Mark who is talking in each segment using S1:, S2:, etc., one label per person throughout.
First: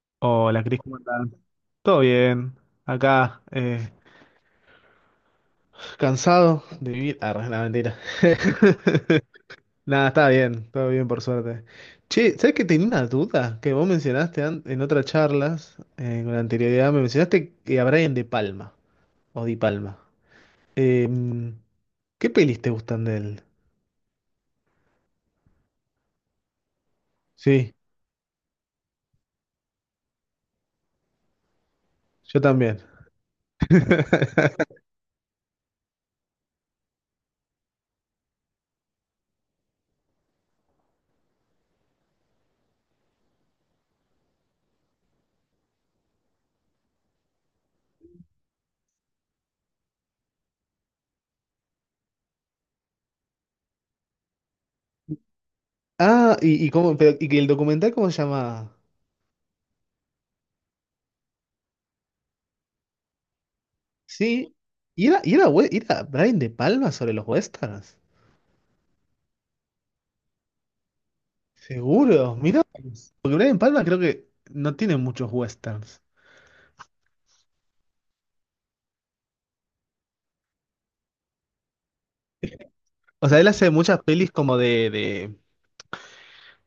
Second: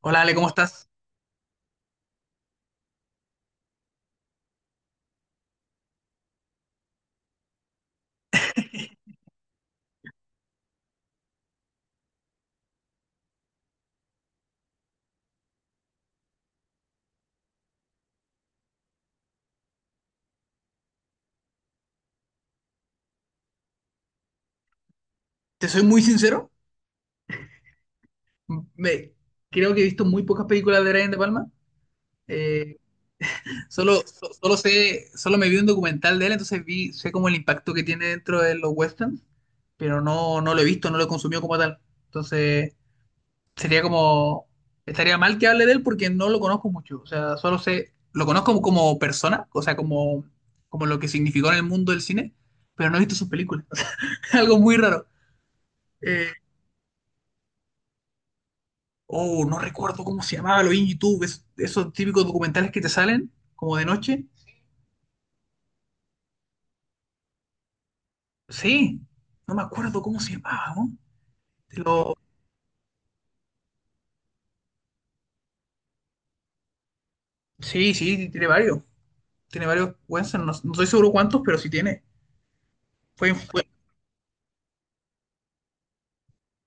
S1: Hola Ale, ¿cómo
S2: Hola, Cris,
S1: estás?
S2: ¿cómo andás? Todo bien. Acá, cansado de vivir. Ah, la mentira. Nada, está bien, todo bien por suerte. Che, ¿sabes que tenía una duda? Que vos mencionaste en otras charlas, con anterioridad, me mencionaste que a Brian De Palma, o Di Palma. Eh, ¿Qué pelis te gustan de él?
S1: Te soy muy sincero,
S2: Sí,
S1: me, creo que he visto muy pocas películas de Brian De Palma.
S2: yo
S1: Eh,
S2: también.
S1: solo, so- solo sé, solo me vi un documental de él, entonces vi, sé como el impacto que tiene dentro de los westerns, pero no lo he visto, no lo he consumido como tal. Entonces, sería como, estaría mal que hable de él porque no lo conozco mucho. O sea, solo sé, lo conozco como persona, o sea, como, como lo que significó en el mundo del cine, pero no he visto sus películas. Algo muy raro. Eh,
S2: Ah, y cómo, pero, y que el documental, ¿cómo se llama?
S1: Oh, no recuerdo cómo se llamaba, lo vi en YouTube, esos típicos documentales que te salen como de noche.
S2: Sí, era Brian De Palma sobre los westerns.
S1: Sí, no me acuerdo cómo se llamaba, ¿no? Te lo-
S2: Seguro, mira, porque Brian Palma creo que no tiene muchos westerns.
S1: Sí, sí, tiene varios. Tiene varios Wensen, no estoy seguro cuántos, pero sí tiene.
S2: O
S1: Fue,
S2: sea, él
S1: fue-
S2: hace muchas pelis como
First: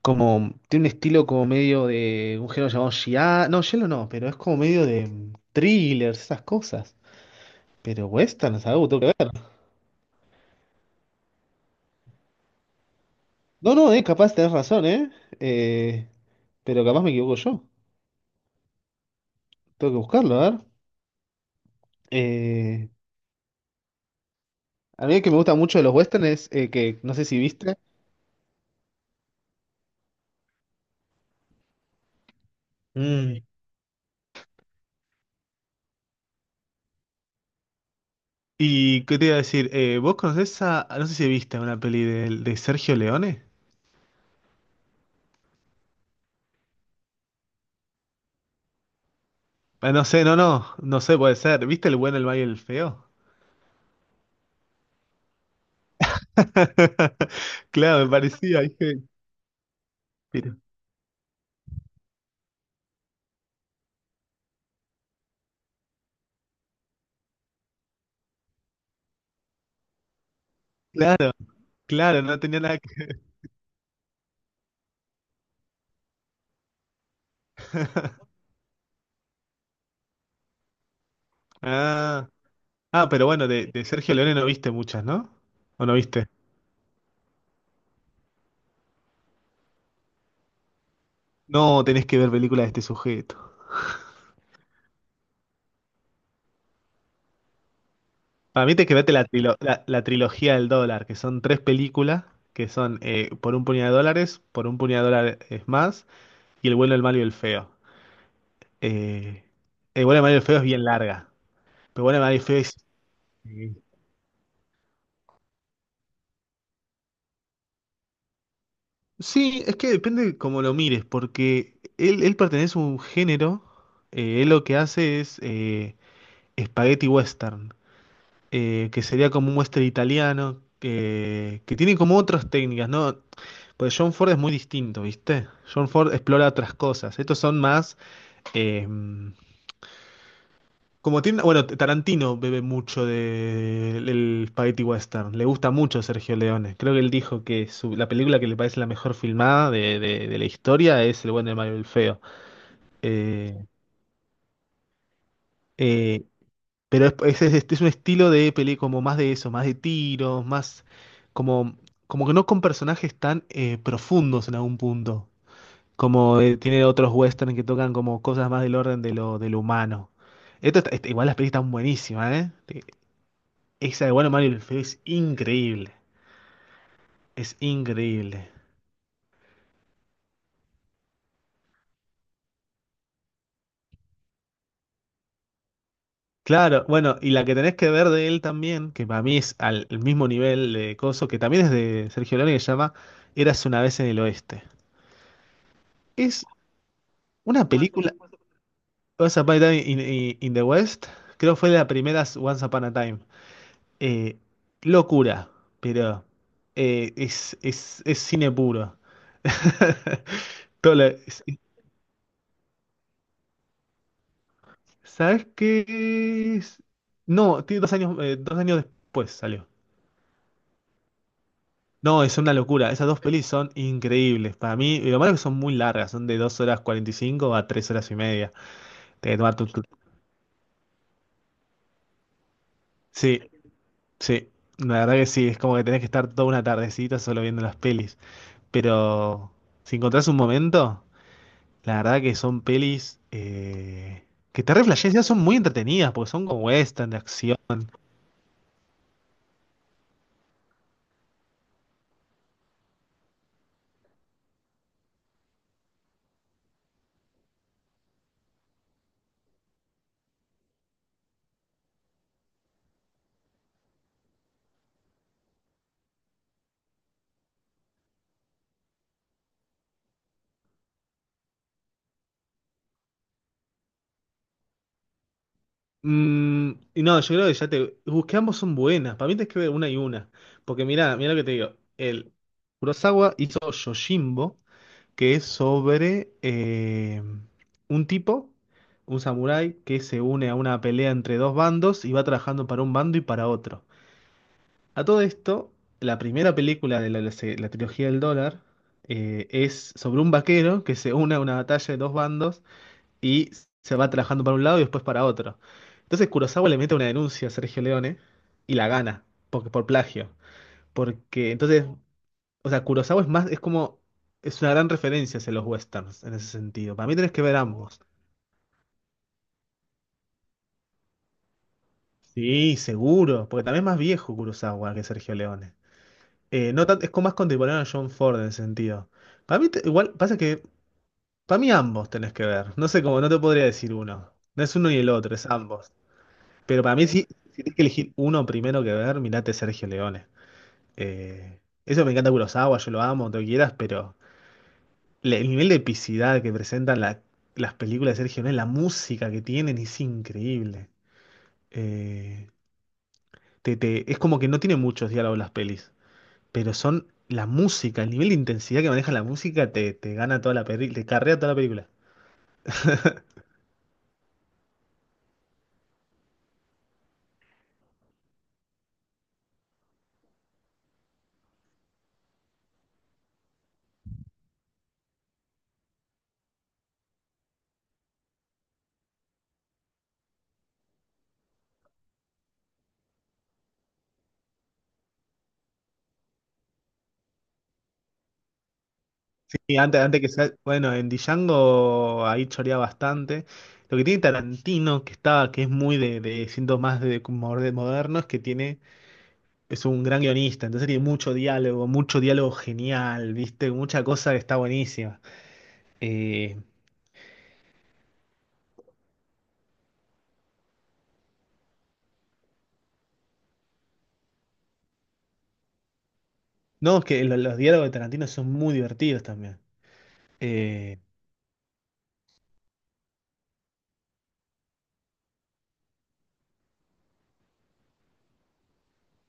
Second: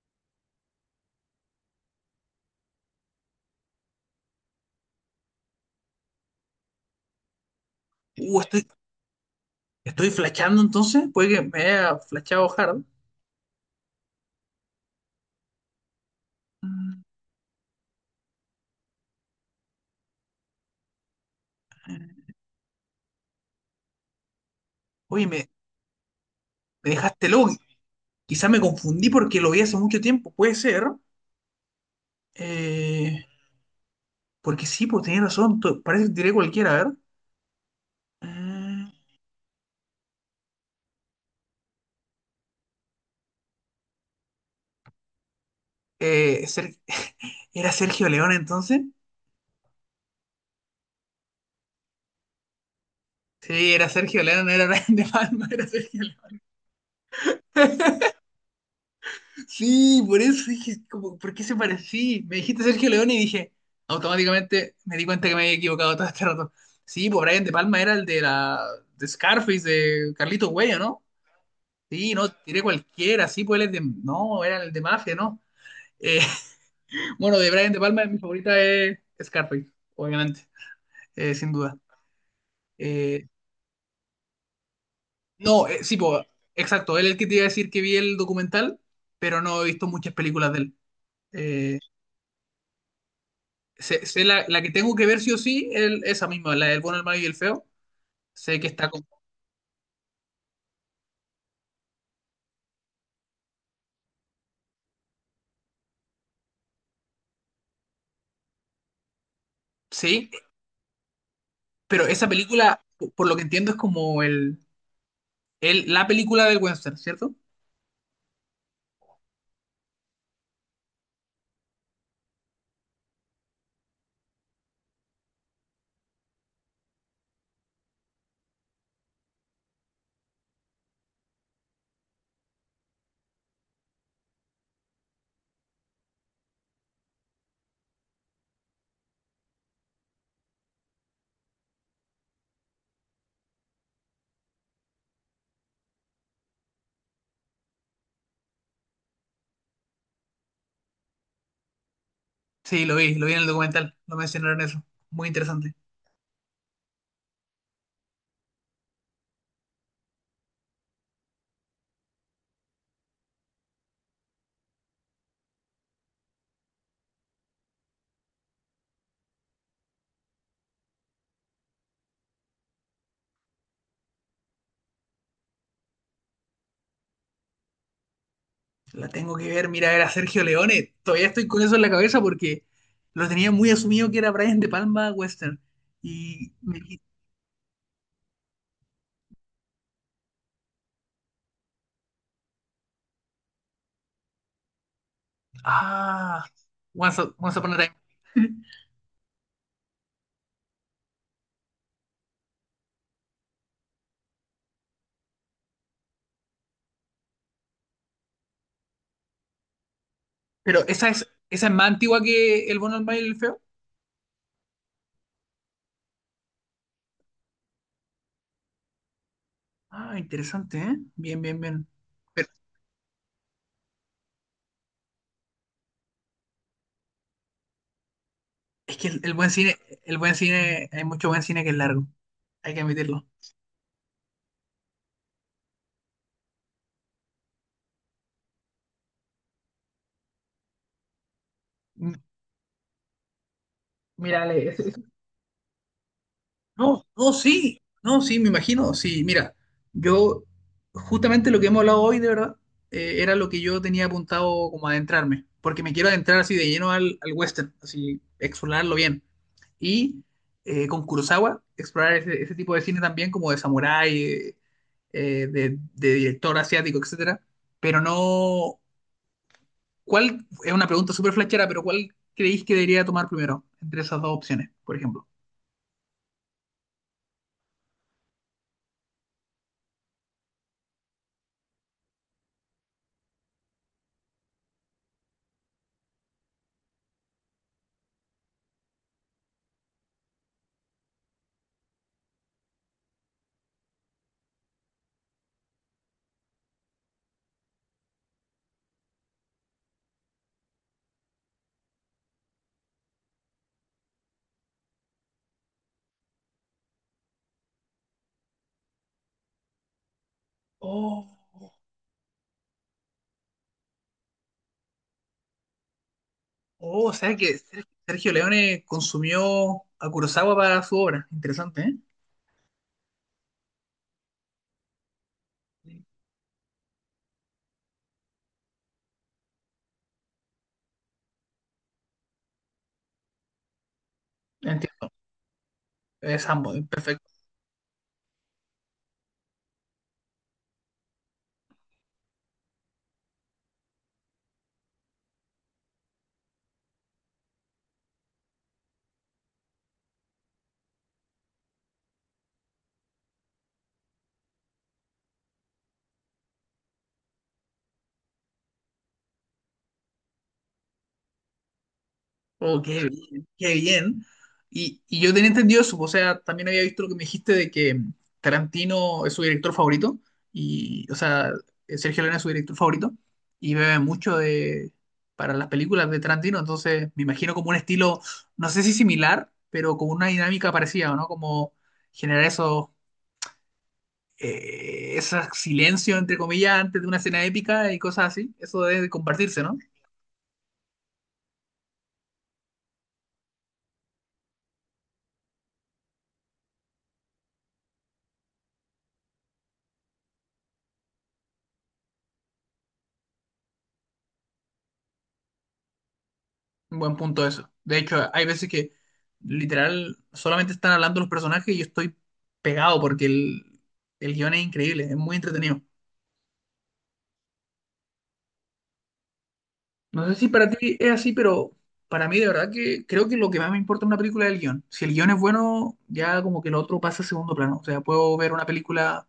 S2: como tiene un estilo como medio de un género llamado Giallo no, pero es como medio de thrillers, esas cosas. Pero
S1: Uh,
S2: westerns,
S1: estoy,
S2: algo tengo que ver.
S1: estoy flashando entonces, puede que me haya flashado hard.
S2: No, no, capaz tenés razón, eh. Eh, pero capaz
S1: Mm,
S2: me equivoco yo. Tengo que buscarlo, a ver. Eh, a mí el
S1: Oye,
S2: que me gusta mucho de los westerns es
S1: me
S2: que no sé
S1: dejaste
S2: si
S1: loco.
S2: viste.
S1: Quizás me confundí porque lo vi hace mucho tiempo, puede ser. Eh,
S2: Mm.
S1: porque sí, pues tenía razón, parece que tiré cualquiera, a ver. Mm,
S2: Y qué te iba a decir, ¿vos conocés a, no sé si viste una peli de Sergio Leone?
S1: Eh, ¿Era Sergio León entonces?
S2: Ah, no sé, no, no, no sé, puede ser. ¿Viste El bueno, el malo y el feo?
S1: Sí, era Sergio León, era Brian De Palma, era Sergio León.
S2: Claro, me parecía, dije,
S1: Sí, por eso
S2: pero
S1: dije, como, ¿por qué se parecía? Me dijiste Sergio León y dije, automáticamente me di cuenta que me había equivocado todo este rato. Sí, pues Brian De Palma era el de la de Scarface, de Carlitos Güey, ¿o no?
S2: claro,
S1: Sí,
S2: claro,
S1: no,
S2: no tenía
S1: tiré
S2: nada que...
S1: cualquiera, sí, pues él es de, no, era el de Mafia, ¿no? Eh, bueno, de Brian De Palma, mi favorita es Scarface, obviamente, sin duda.
S2: Ah, ah,
S1: Eh,
S2: pero bueno, de Sergio Leone no viste muchas, ¿no?
S1: No,
S2: ¿O no
S1: sí, po,
S2: viste?
S1: exacto. Él es el que te iba a decir que vi el documental, pero no he visto muchas películas de él. Eh,
S2: No, tenés que ver películas de este sujeto.
S1: sé la, la que tengo que ver sí o sí, esa misma, la del bueno, el malo y el feo. Sé
S2: Para
S1: que
S2: mí te
S1: está con...
S2: quedaste la trilogía del dólar, que son tres películas, que son Por un puñado de dólares, Por un puñado de dólares más, y El bueno, el malo y el feo. Eh, Buena
S1: Sí,
S2: María Feo es bien larga. Pero
S1: pero
S2: Buena
S1: esa
S2: María del Feo es.
S1: película, por lo que entiendo,
S2: eh,
S1: es como el, la película del western, ¿cierto?
S2: Sí, es que depende cómo lo mires, porque él pertenece a un género. Él lo que hace es spaghetti western, que sería como un western italiano, que tiene como otras técnicas, ¿no? Pues John Ford es muy distinto, ¿viste? John Ford explora otras cosas. Estos son más. eh, Como tiene, bueno, Tarantino bebe mucho del Spaghetti Western. Le gusta mucho Sergio Leone. Creo que él dijo que la película que le parece la mejor filmada de la historia es El bueno, el malo y el feo.
S1: Sí, lo vi en el
S2: Eh,
S1: documental, lo mencionaron eso. Muy interesante.
S2: eh, pero es, es un estilo de peli como más de eso, más de tiros, más como, como que no con personajes tan profundos en algún punto. Como tiene otros western que tocan como cosas más del orden de de lo humano. Igual las pelis están buenísimas, ¿eh? Esa de Bueno, Mario y el Feo es increíble. Es increíble.
S1: La tengo que ver, mira, era Sergio Leone. Todavía estoy con eso en la cabeza porque lo tenía muy asumido que era Brian De Palma western. Y me,
S2: Claro, bueno, y la que tenés que ver de él también, que para mí es al el mismo nivel de coso, que también es de Sergio Leone, que se llama Érase una vez en el Oeste. Es
S1: Ah, Once, Once
S2: una
S1: Upon a Time.
S2: película, Once Upon a Time in the West, creo fue de las primeras Once Upon a Time. Eh, locura, pero es cine puro.
S1: Pero
S2: Todo lo-
S1: esa es más antigua que El bueno, el malo y el feo.
S2: ¿Sabes qué es? No, tiene 2 años, 2 años después salió.
S1: Ah, interesante, ¿eh? Bien, bien, bien.
S2: No, es
S1: Pero
S2: una locura. Esas dos pelis son increíbles. Para mí, y lo malo es que son muy largas, son de 2 horas 45 a 3 horas y media.
S1: es que
S2: Te tomar tu, tu-
S1: el buen cine, hay mucho buen cine que es largo. Hay que admitirlo.
S2: Sí, sí. La verdad que sí, es como que tenés que estar toda una tardecita solo viendo las pelis. Pero si encontrás un momento, la
S1: M-
S2: verdad que son pelis
S1: Mira,
S2: que
S1: Ale,
S2: te reflejas, son muy entretenidas, porque son como
S1: No,
S2: western de
S1: no,
S2: acción.
S1: sí, no, sí, me imagino, sí, mira, yo justamente lo que hemos hablado hoy, de verdad, era lo que yo tenía apuntado como adentrarme, porque me quiero adentrar así de lleno al, al western, así, explorarlo bien. Y con Kurosawa, explorar ese, ese tipo de cine también, como de samurái, de director asiático, etcétera. Pero no, ¿cuál? Es una pregunta súper flashera, pero ¿cuál creéis que debería tomar primero entre esas dos opciones, por ejemplo?
S2: Y no, yo creo que ya te. Busqué ambos son buenas. Para mí tienes que ver una y una. Porque mirá, mirá lo que te digo. El Kurosawa hizo Yojimbo, que es sobre un tipo, un samurái, que se une a una pelea entre dos bandos y va trabajando para un bando y para otro. A todo esto, la primera película de la trilogía del dólar es sobre un vaquero que se une a una batalla de dos bandos y se va trabajando para un lado y después para otro. Entonces Kurosawa le mete una denuncia a Sergio Leone y la gana porque, por plagio.
S1: Oh.
S2: Porque entonces, o sea, Kurosawa es más, es como, es una gran referencia hacia los westerns en ese sentido.
S1: Oh,
S2: Para
S1: o
S2: mí tenés
S1: sea
S2: que ver
S1: que
S2: ambos.
S1: Sergio Leone consumió a Kurosawa para su obra. Interesante, ¿eh?
S2: Sí, seguro, porque también es más viejo Kurosawa que Sergio Leone.
S1: Sí.
S2: No tan- es como más contemporáneo a John Ford en ese sentido. Para mí, igual, pasa que, para mí ambos tenés que ver. No sé cómo, no te podría decir uno. No es uno ni el
S1: Entiendo.
S2: otro, es ambos.
S1: Es ambos,
S2: Pero para mí, sí,
S1: perfecto.
S2: si tienes que elegir uno primero que ver, mirate Sergio Leone. Eh, eso me encanta Kurosawa, yo lo amo, todo lo que quieras, pero el nivel de epicidad que presentan las películas de Sergio Leone, la música que tienen es increíble. Eh, es como que no tiene muchos diálogos las pelis, pero son la música, el nivel de intensidad que maneja la música te gana toda la película, te carrea toda la película.
S1: Oh, qué bien, qué bien. Y yo tenía entendido eso, o sea, también había visto lo que me dijiste de que Tarantino es su director favorito, y, o sea, Sergio Leone es su director favorito, y bebe mucho de, para las películas de Tarantino, entonces me imagino como un estilo, no sé si similar, pero como una dinámica parecida, ¿no? Como generar esos ese silencio, entre comillas, antes de una escena épica y cosas así, eso debe compartirse, ¿no?
S2: Sí, antes que sea, bueno, en Django ahí chorea bastante. Lo que tiene Tarantino, que está, que es muy de siento más de, como de moderno, es que tiene, es un gran guionista, entonces tiene mucho diálogo genial, ¿viste? Mucha cosa que está buenísima. Eh,
S1: Un buen punto eso. De hecho, hay veces que literal solamente están hablando los personajes y yo estoy pegado porque el guión es increíble, es muy entretenido.
S2: no, es que los diálogos de Tarantino son muy divertidos también.
S1: No sé si para ti
S2: Eh,
S1: es así, pero para mí de verdad que creo que lo que más me importa en una película es el guión. Si el guión es bueno, ya como que lo otro pasa a segundo plano. O sea, puedo ver una película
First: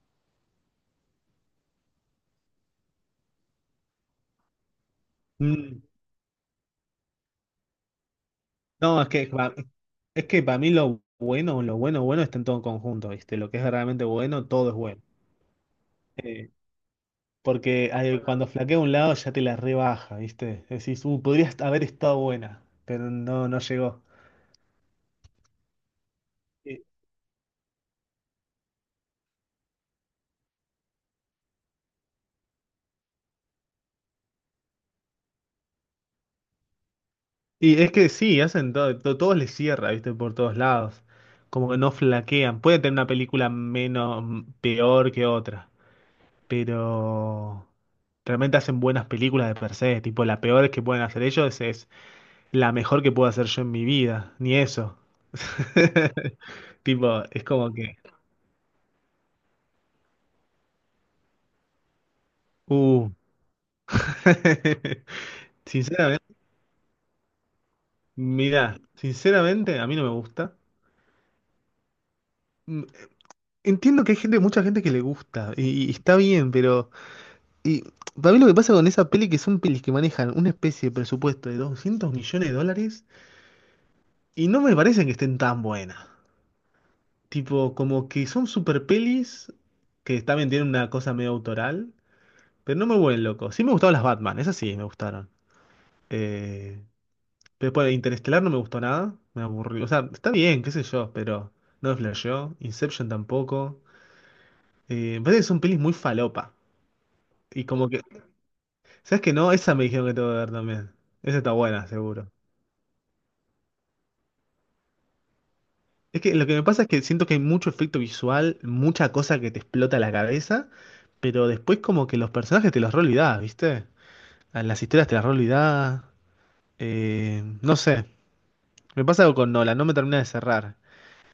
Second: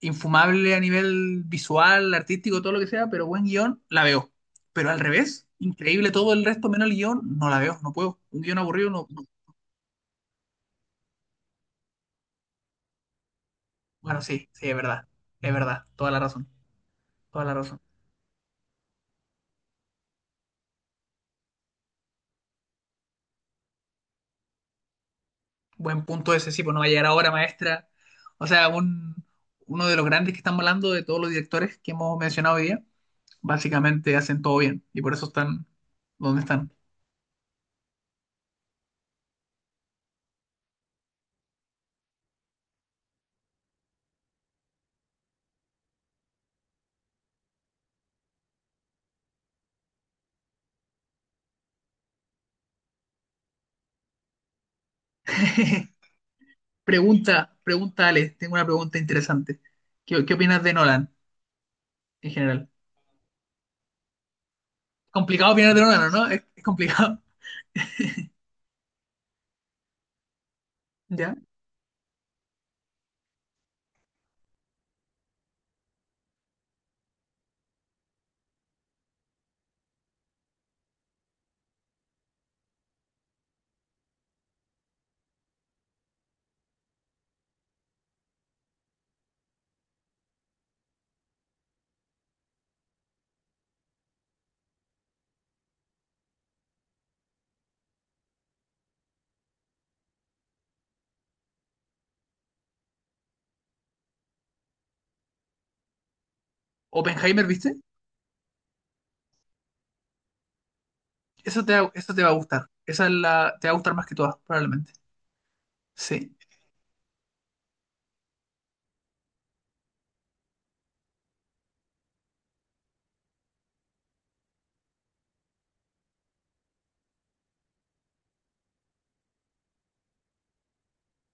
S1: infumable a nivel visual, artístico, todo lo que sea, pero buen guión, la veo. Pero al revés,
S2: mm,
S1: increíble todo el resto, menos el guión, no la veo, no puedo. Un guión aburrido,
S2: no, es
S1: no.
S2: que es que para mí lo bueno, bueno está en todo conjunto, ¿viste? Lo que es realmente
S1: Bueno,
S2: bueno,
S1: sí, sí,
S2: todo es bueno.
S1: es verdad, toda la razón,
S2: Eh,
S1: toda la razón.
S2: porque ay, cuando flaquea un lado ya te la rebaja, ¿viste? Decís, podrías haber estado buena, pero no, no llegó.
S1: Buen punto ese, sí, pues
S2: Y,
S1: no va a llegar ahora, maestra. O sea, un, uno de los grandes que están hablando de todos los directores que hemos mencionado hoy día, básicamente hacen todo bien y por eso están donde están.
S2: y es que sí, hacen todo, todos les cierra, ¿viste? Por todos lados. Como que no flaquean. Puede tener una película menos, peor que otra, pero realmente hacen buenas películas de per se. Tipo, la peor que pueden hacer ellos es la mejor que puedo hacer yo en mi vida, ni eso. Tipo, es
S1: Pregunta,
S2: como que,
S1: pregunta, Ale, tengo una pregunta interesante. ¿Qué, qué opinas de Nolan en general?
S2: uh.
S1: Complicado opinar de Nolan, ¿o no?
S2: Sinceramente.
S1: Es complicado.
S2: Mira, sinceramente a mí no me gusta.
S1: ¿Ya?
S2: Mm, Entiendo que hay gente, mucha gente que le gusta y está bien, pero y para mí lo que pasa con esa peli que son pelis que manejan una especie de presupuesto de $200 millones y no me parecen que estén tan buenas. Tipo, como que son super pelis que también tienen una cosa medio autoral, pero no me vuelven loco. Sí me gustaron las Batman, esas sí me gustaron. Eh, pero después de Interestelar no me gustó nada, me aburrió. O sea, está bien, qué sé yo, pero no me flasheó. Inception tampoco. Me parece que son pelis muy falopa.
S1: Oppenheimer,
S2: Y
S1: ¿viste?
S2: como que, ¿sabes qué? No, esa me dijeron que tengo que ver también. Esa está
S1: Eso te,
S2: buena,
S1: eso te va
S2: seguro.
S1: a gustar. Esa es la, te va a gustar más que todas, probablemente.
S2: Es
S1: Sí.
S2: que lo que me pasa es que siento que hay mucho efecto visual, mucha cosa que te explota la cabeza, pero después como que los personajes te los re olvidás, ¿viste? A Las historias te las re olvidás. No sé, me pasa algo con Nolan, no me termina de cerrar.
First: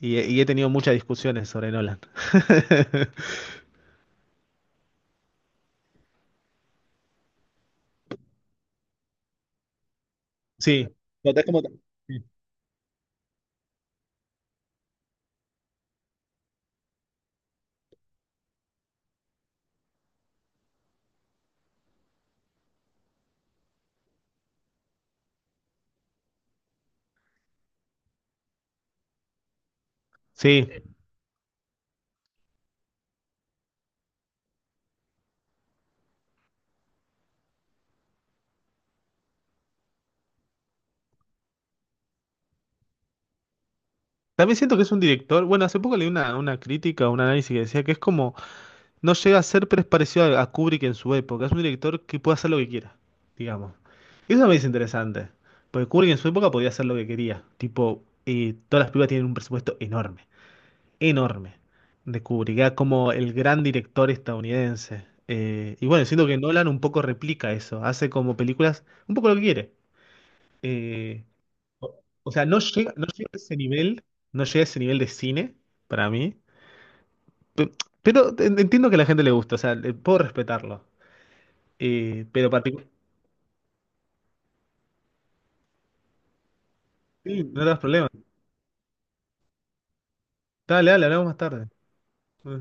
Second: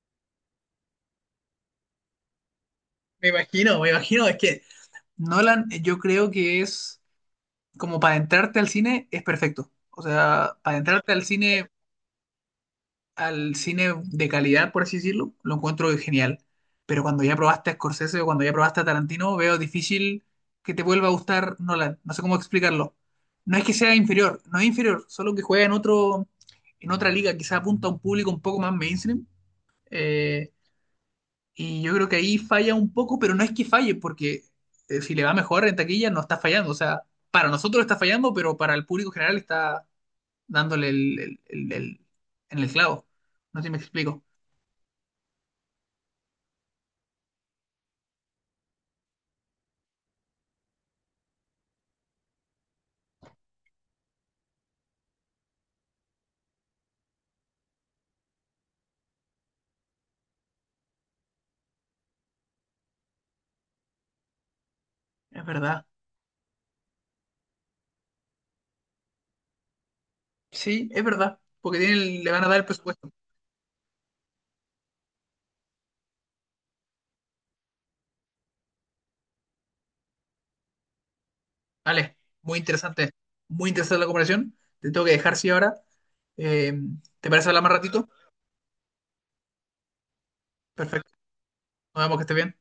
S2: Y, he tenido muchas discusiones sobre Nolan.
S1: Me imagino, me imagino. Es que Nolan, yo creo que es como para entrarte al cine, es perfecto. O sea, para
S2: Sí.
S1: entrarte
S2: Notás como-
S1: al cine de calidad, por así decirlo, lo encuentro genial. Pero cuando ya probaste a Scorsese o cuando ya probaste a Tarantino, veo difícil que te vuelva a gustar Nolan. No sé cómo explicarlo. No es que sea inferior, no es inferior, solo que juega en otro, en otra liga, quizá apunta a un público un poco más mainstream. eh,
S2: Sí,
S1: y yo creo que ahí falla un poco, pero no es que falle, porque si le va mejor en taquilla, no está fallando. O sea, para nosotros está fallando, pero para el público general está dándole el, en el clavo. No sé si me explico.
S2: también siento que es un director, bueno, hace poco leí una crítica, un análisis que decía que es como, no llega a ser, pero es parecido a Kubrick en su época, es un director que puede hacer lo que quiera, digamos. Y eso me es interesante, porque Kubrick en su época podía hacer lo que quería, tipo, todas las películas tienen un presupuesto enorme, enorme, de Kubrick, era como el gran director estadounidense.
S1: Es
S2: Y
S1: verdad.
S2: bueno, siento que Nolan un poco replica eso, hace como películas, un poco lo que quiere.
S1: Sí, es
S2: Eh,
S1: verdad. Porque le
S2: o
S1: van
S2: sea,
S1: a dar el
S2: no
S1: presupuesto.
S2: llega a ese nivel, no llega a ese nivel de cine para mí. Pe- Pero, entiendo que a la gente le gusta, o sea, puedo respetarlo.
S1: Vale,
S2: Pero
S1: muy
S2: particu-
S1: interesante. Muy interesante la comparación. Te tengo que dejar, sí, ahora. Eh, ¿Te
S2: sí,
S1: parece
S2: no
S1: hablar
S2: te
S1: más
S2: das problema.
S1: ratito?
S2: Dale, dale,
S1: Perfecto.
S2: hablamos más tarde.
S1: Nos vemos que esté bien.